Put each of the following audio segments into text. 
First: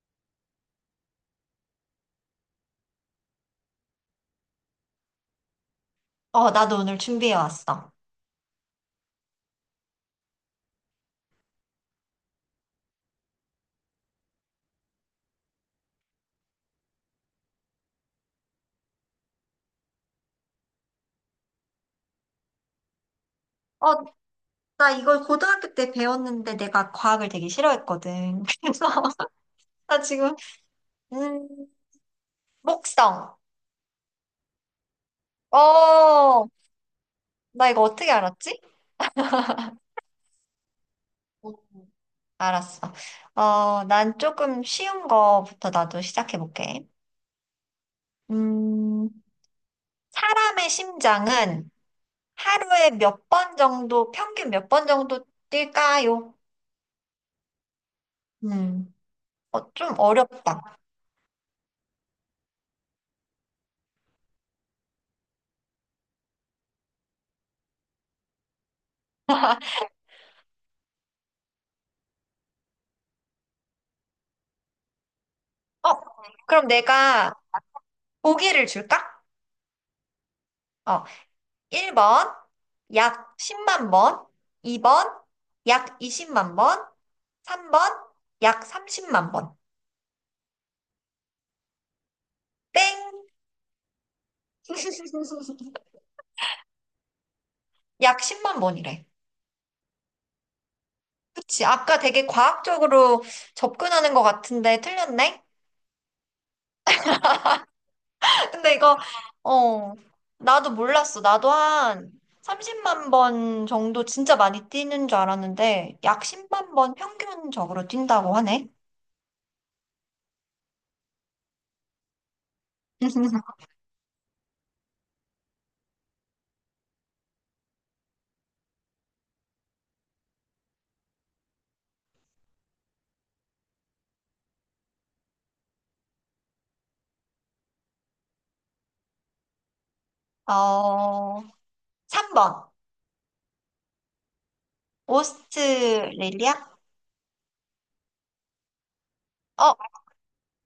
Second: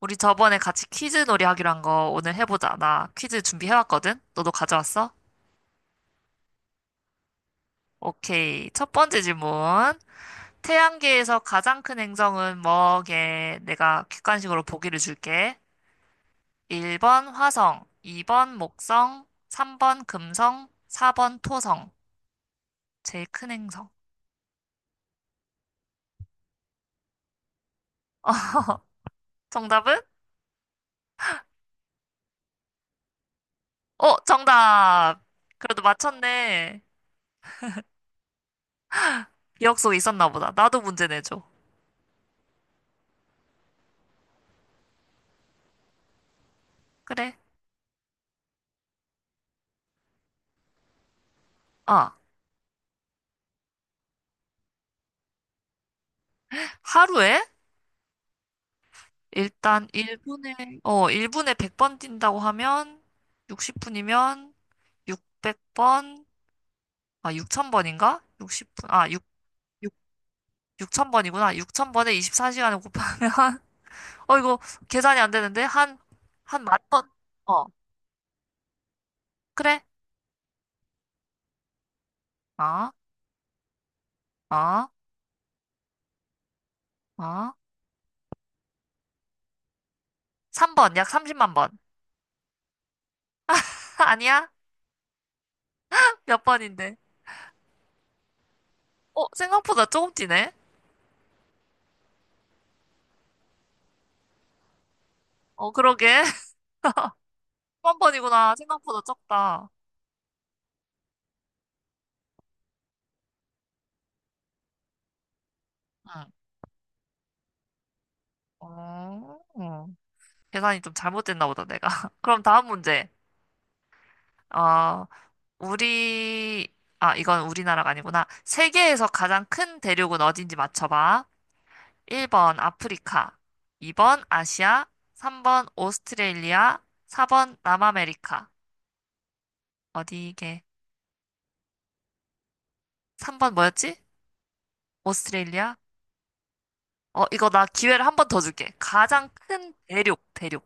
우리 저번에 같이 퀴즈 놀이 하기로 한 거 오늘 해보자. 나 퀴즈 준비해왔거든? 너도 가져왔어? 어, 나도 오늘 준비해 왔어. 오케이. 첫 번째 질문. 태양계에서 가장 큰 행성은 뭐게? 내가 객관식으로 보기를 줄게. 1번 화성, 2번 목성, 3번 금성, 4번 토성. 제일 큰 행성. 어, 나 이걸 고등학교 때 배웠는데 내가 과학을 되게 싫어했거든. 그래서 정답은? 나 지금, 음, 목성. 어, 정답! 그래도 어, 맞췄네. 나 이거 어떻게 알았지? 기억 속에 있었나 보다. 나도 문제 내줘. 어, 알았어. 난 조금 쉬운 거부터 나도 시작해 볼게. 그래. 음, 사람의 심장은 아, 하루에 몇 번 정도, 평균 몇 번 정도 뛸까요? 하루에 음, 일단 좀 1분에 어렵다. 어 1분에 100번 뛴다고 하면 60분이면 600번 아 6000번인가? 60분 아 6, 육육0 0 0번이구나 6000번에 24시간을 곱하면 이거 계산이 안 되는데 한 어, 한 그럼 만 번. 내가 어. 보기를 줄까? 그래. 어. 1번, 어. 약 10만 번, 어. 2번, 약 20만 번, 어. 3번, 약 30만 번. 3번 약 30만 번. 땡! 아니야? 몇 번인데? 약 10만 번이래. 생각보다 조금 뛰네. 그치. 아까 되게 과학적으로 접근하는 것 같은데 틀렸네? 어, 그러게. 3번이구나. 근데 이거, 생각보다 적다. 어, 나도 몰랐어. 나도 한 30만 번 정도 진짜 많이 뛰는 줄 알았는데, 약 응. 10만 번 평균적으로 뛴다고 하네. 어. 어. 계산이 좀 잘못됐나 보다, 내가. 그럼 다음 문제. 어, 우리, 아, 이건 우리나라가 아니구나. 세계에서 가장 큰 대륙은 어딘지 맞춰봐. 1번 아프리카, 2번 아시아, 3번 오스트레일리아, 4번 남아메리카. 어디게? 어, 3번. 3번 뭐였지? 오스트레일리아? 오스트레일리아? 어, 이거 나 기회를 한 번 더 줄게. 가장 큰 어, 대륙, 대륙.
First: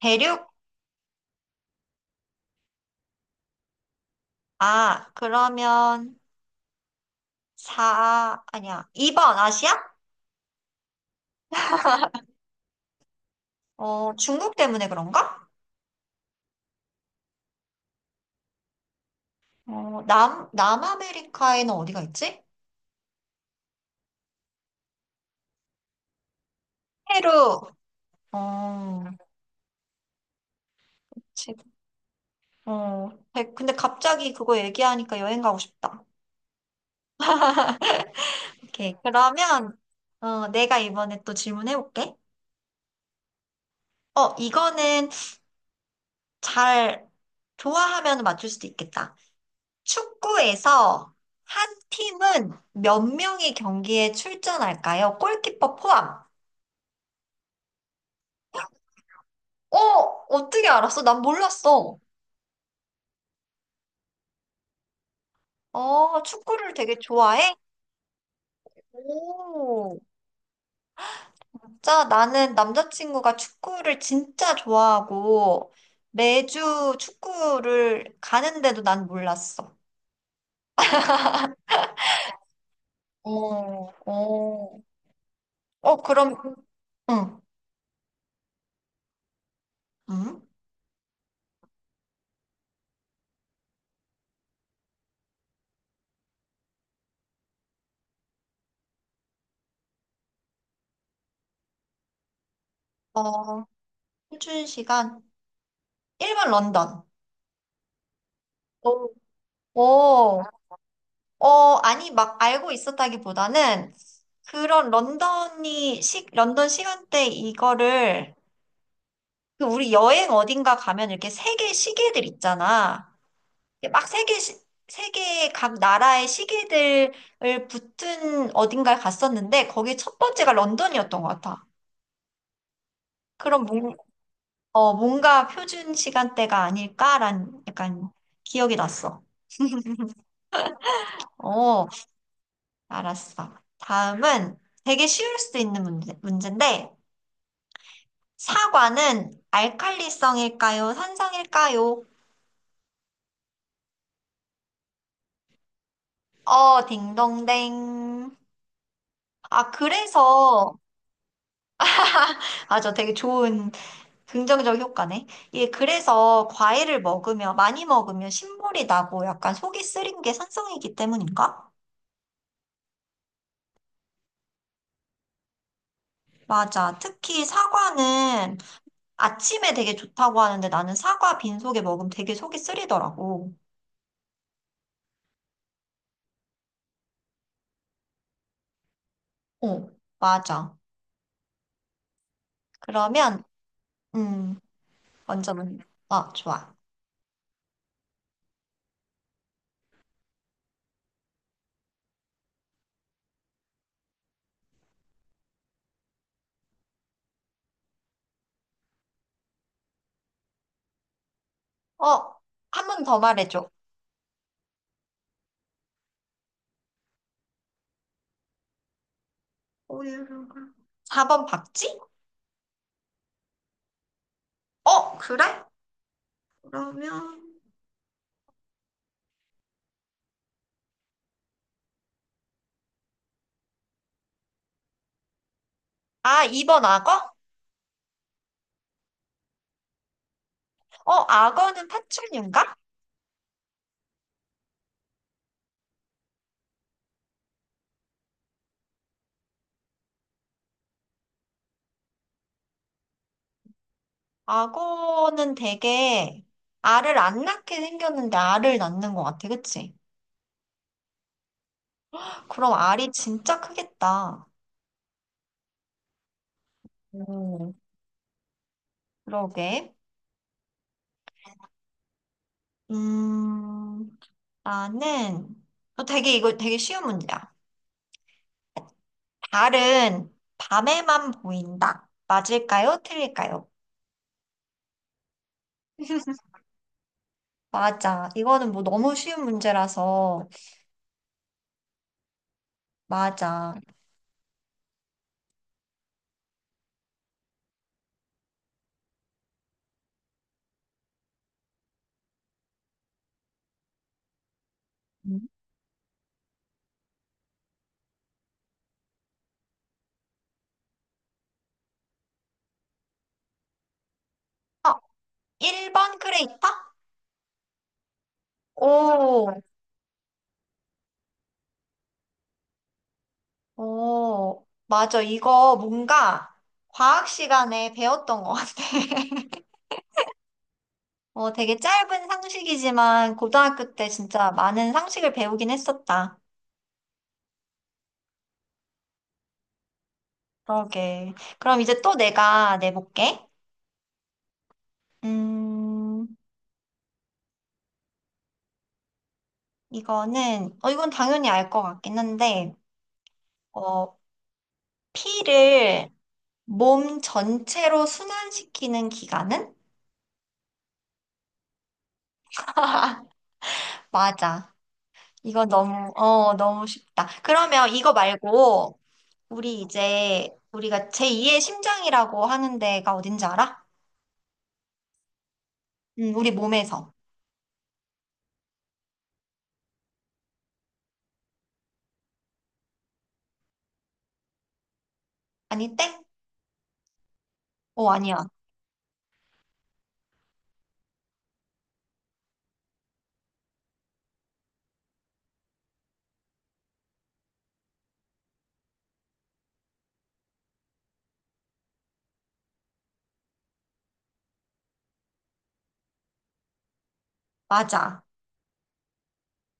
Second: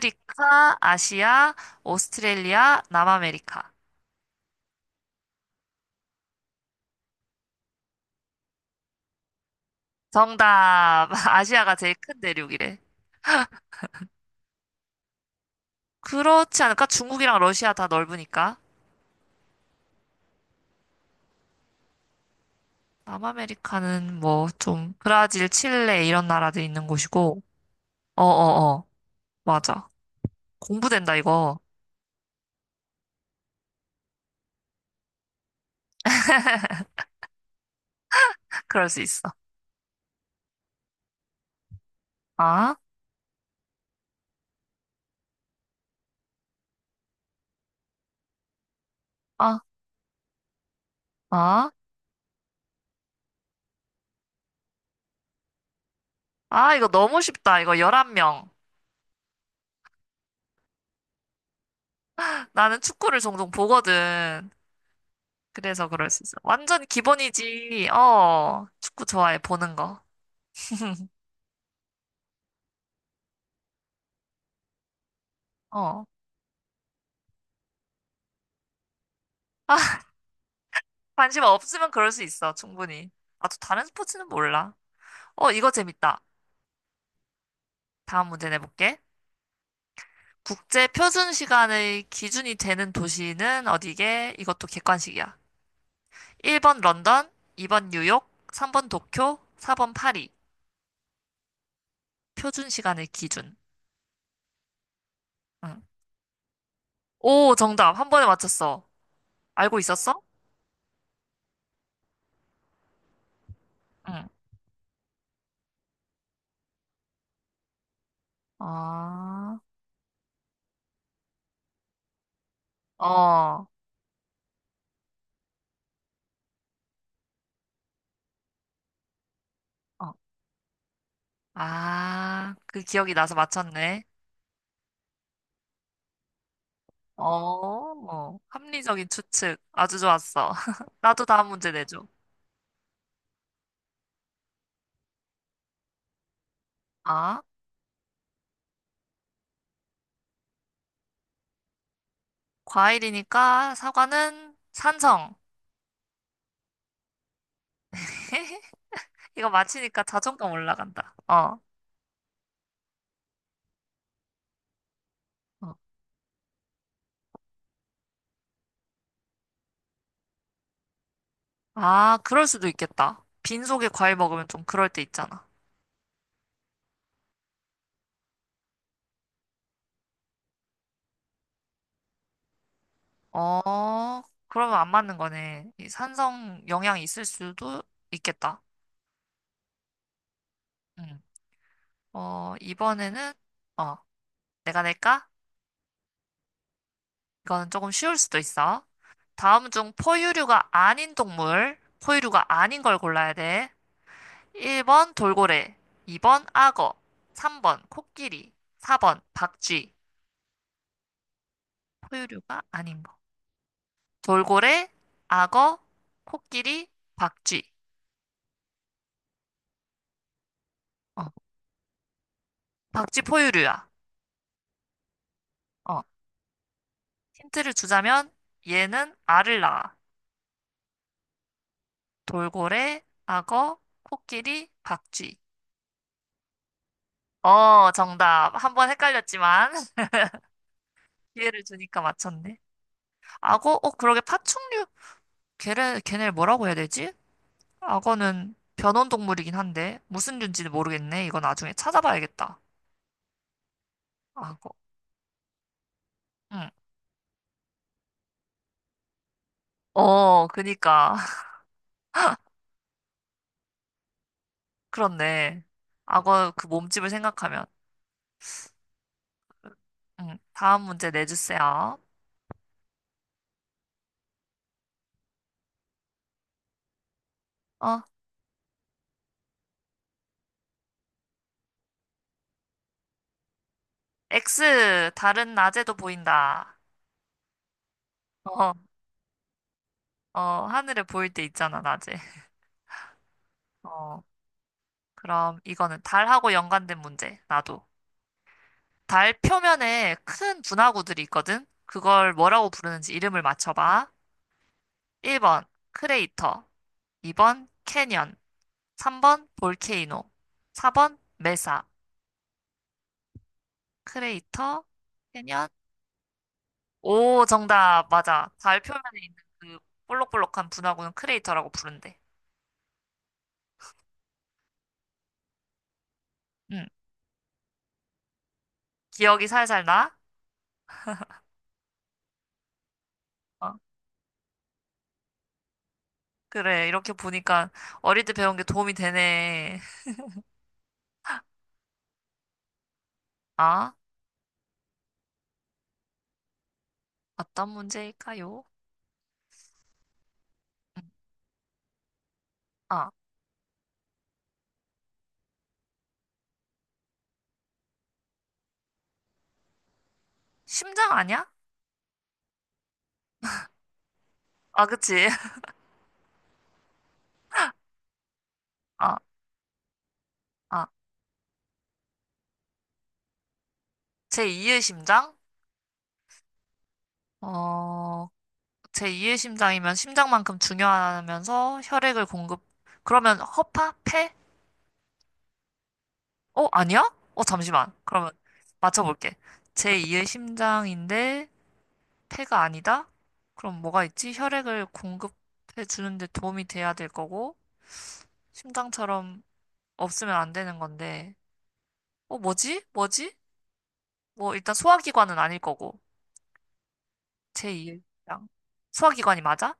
대륙? 아시아, 오스트레일리아, 남아메리카. 아, 그러면 4, 아니야. 2번 아시아? 정답. 아시아가 제일 큰 대륙이래. 중국 때문에 그런가? 그렇지 않을까? 중국이랑 러시아 다 넓으니까. 남아메리카에는 어디가 있지? 남아메리카는 뭐 좀 브라질, 칠레 이런 나라들이 있는 곳이고. 페루. 어어어. 어, 맞아. 공부된다 이거. 지금, 근데 갑자기 그거 얘기하니까 여행 가고 싶다. 그럴 오케이. 수 있어. 그러면, 내가 이번에 또 질문해볼게. 아? 이거는 잘 좋아하면 맞출 수도 있겠다. 아? 축구에서 한 아? 팀은 몇 명이 경기에 출전할까요? 골키퍼 포함. 아, 이거 너무 쉽다. 이거 11명. 어, 어떻게 알았어? 난 몰랐어. 나는 축구를 종종 보거든. 그래서 그럴 수 있어. 축구를 완전 되게 좋아해? 기본이지. 어. 축구 좋아해. 보는 거. 오, 진짜 나는 남자친구가 축구를 진짜 좋아하고 어. 매주 축구를 가는데도 난 몰랐어. 관심 없으면 그럴 수 있어. 충분히. 나도 다른 어, 스포츠는 몰라. 어. 어, 이거 어, 재밌다. 그럼, 응, 다음 문제 내볼게. 응? 국제 표준 시간의 기준이 되는 도시는 어디게? 이것도 객관식이야. 1번 런던, 2번 뉴욕, 3번 도쿄, 4번 파리. 표준 시간의 기준. 어, 표준 시간 응. 1번 런던. 오, 정답. 한 번에 맞췄어. 오, 알고 있었어? 오, 아니, 막 알고 있었다기보다는 응. 그런 런던 시간대 이거를 아, 그 우리 여행 어딘가 가면 이렇게 세계 시계들 있잖아. 어, 이게 막 세계 각 나라의 시계들을 붙은 어딘가에 갔었는데 거기 어. 첫 번째가 런던이었던 것 같아. 아, 그 기억이 나서 그럼 뭔, 맞췄네. 어, 뭔가 표준 시간대가 어, 아닐까란 약간 어. 기억이 합리적인 났어. 추측. 아주 좋았어. 나도 다음 문제 어, 내줘. 알았어. 다음은 되게 쉬울 수 있는 문제인데 아. 사과는 알칼리성일까요? 산성일까요? 과일이니까 사과는 산성. 딩동댕. 이거 아, 맞히니까 자존감 그래서, 올라간다. 어. 아, 저 되게 좋은 긍정적 효과네. 예, 어. 그래서 과일을 먹으면, 많이 먹으면 신물이 나고 약간 속이 쓰린 게 산성이기 때문인가? 아, 그럴 수도 있겠다. 빈속에 과일 먹으면 좀 그럴 때 있잖아. 맞아. 특히 사과는 아침에 되게 좋다고 하는데 나는 사과 빈속에 먹으면 되게 속이 쓰리더라고. 어, 그러면 안 맞는 거네. 이 산성 영향이 있을 수도 있겠다. 어, 맞아. 응. 어, 이번에는, 그러면, 어, 음, 내가 낼까? 먼저, 좋아. 이거는 조금 쉬울 수도 있어. 다음 중 포유류가 아닌 동물, 포유류가 아닌 걸 골라야 돼. 1번 돌고래, 2번 악어, 3번 코끼리, 4번 박쥐. 어, 포유류가 한 아닌 번 거. 더 말해줘. 돌고래, 악어, 코끼리, 박쥐. 오유류가 어, 4번 박쥐? 박쥐 포유류야. 어, 그래? 어, 그러면 힌트를 주자면 얘는 알을 낳아. 돌고래, 악어, 코끼리, 박쥐. 아, 2번 악어? 어, 정답. 한번 헷갈렸지만 기회를 악어는 주니까 맞췄네. 파충류인가? 악어, 그러게 파충류. 걔네를 뭐라고 해야 되지? 악어는 변온 동물이긴 한데 무슨 류인지는 모르겠네. 이건 나중에 찾아봐야겠다. 악어. 악어는 되게 응. 알을 안 낳게 생겼는데 알을 낳는 것 같아, 그치? 어, 그니까. 그럼 알이 진짜 크겠다. 그렇네. 악어 그 몸집을 생각하면. 오, 그러게. 응. 다음 문제 내주세요. 음, 나는 되게 이거 되게 쉬운 문제야. 어, 달은 밤에만 보인다. 맞을까요? 틀릴까요? X 다른 낮에도 보인다. 맞아. 이거는 어, 뭐 너무 쉬운 문제라서. 어, 하늘에 보일 때 있잖아, 낮에. 맞아. 어, 그럼 이거는 달하고 연관된 문제. 나도. 달 표면에 큰 분화구들이 있거든. 그걸 뭐라고 부르는지 이름을 맞춰봐. 음. 1번 크레이터, 2번 캐년, 3번 볼케이노, 4번 메사, 크레이터, 아, 캐년. 1번 크레이터? 오, 정답. 맞아. 달 표면에 있는 오, 그 볼록볼록한 분화구는 크레이터라고 부른대. 오. 맞아. 이거 뭔가 응. 과학 시간에 배웠던 것 같아. 기억이 살살 나? 되게 짧은 상식이지만 어, 고등학교 때 진짜 많은 상식을 배우긴 했었다. 그래. 이렇게 보니까 어릴 때 배운 게 도움이 되네. 그러게. 그럼 이제 또 내가 내볼게. 아, 음, 어떤 문제일까요? 이거는, 어, 음, 이건 당연히 알 것 같긴 한데, 아, 어, 피를 몸 전체로 순환시키는 기관은? 심장 아니야? 맞아. 아, 그치. 이건 너무 쉽다. 그러면 이거 말고, 아, 우리 이제, 아, 우리가 제2의 심장이라고 하는 데가 어딘지 알아? 제2의 심장? 우리 몸에서. 어, 제2의 심장이면 심장만큼 중요하면서 혈액을 공급. 그러면 허파? 폐? 아니, 땡? 어, 아니야? 어, 잠시만. 어, 그러면 아니야. 맞춰볼게. 제2의 심장인데 폐가 아니다? 그럼 뭐가 있지? 혈액을 공급해 주는데 도움이 돼야 될 거고, 심장처럼 없으면 안 되는 건데, 뭐지? 뭐지? 뭐, 일단 소화기관은 아닐 거고, 제2의 맞아. 심장. 소화기관이 맞아?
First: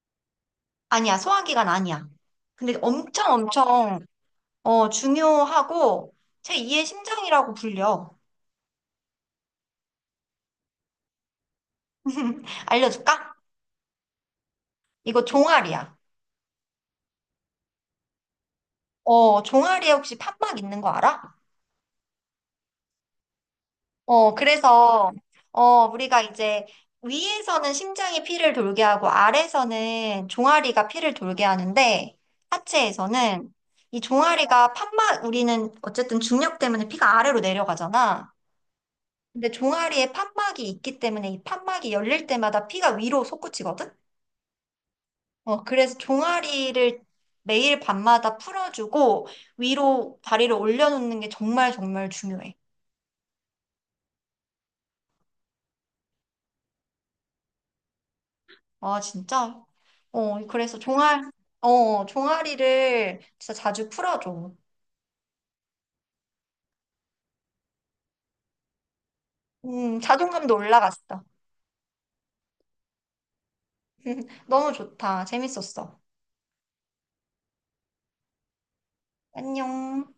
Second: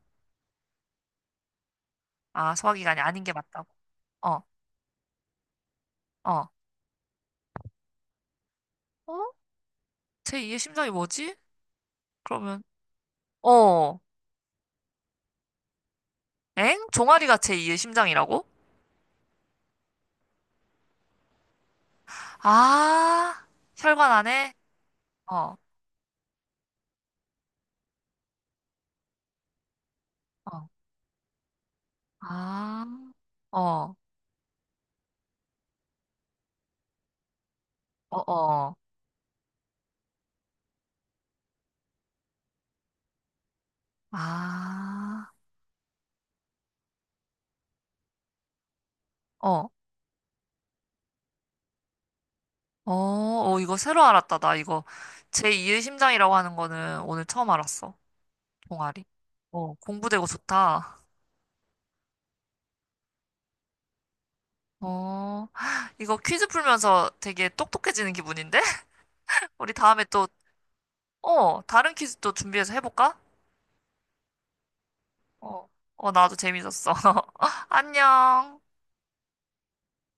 아니야. 소화기관 아니야. 아, 근데 소화기관이 아닌 게 엄청 맞다고. 엄청, 어, 중요하고, 어. 제2의 심장이라고 불려. 어? 제2의 심장이 뭐지? 그러면 알려줄까? 어. 이거 종아리야. 엥? 종아리가 제2의 심장이라고? 종아리에 혹시 판막 있는 거 알아? 아, 혈관 안에? 그래서, 어, 어, 우리가 이제 위에서는 심장이 피를 돌게 하고 아래에서는 어, 종아리가 피를 돌게 하는데 아, 하체에서는 어, 이 종아리가 판막, 우리는 어쨌든 중력 때문에 피가 아래로 어, 내려가잖아. 어, 근데 종아리에 판막이 있기 때문에 이 판막이 열릴 때마다 피가 위로 솟구치거든? 아, 그래서 종아리를 매일 밤마다 풀어주고 어, 어, 위로 다리를 올려놓는 게 정말 정말 중요해. 어, 어, 이거 새로 알았다. 나 이거 제2의 심장이라고 하는 거는 오늘 처음 알았어. 아, 종아리. 진짜? 어, 공부되고 그래서 좋다. 종아리를 진짜 자주 풀어줘. 어, 이거 퀴즈 풀면서 되게 똑똑해지는 기분인데? 우리 다음에 또, 자존감도 올라갔어. 다른 퀴즈 또 준비해서 해볼까? 너무 좋다. 어, 재밌었어. 어, 나도 재밌었어. 안녕. 안녕.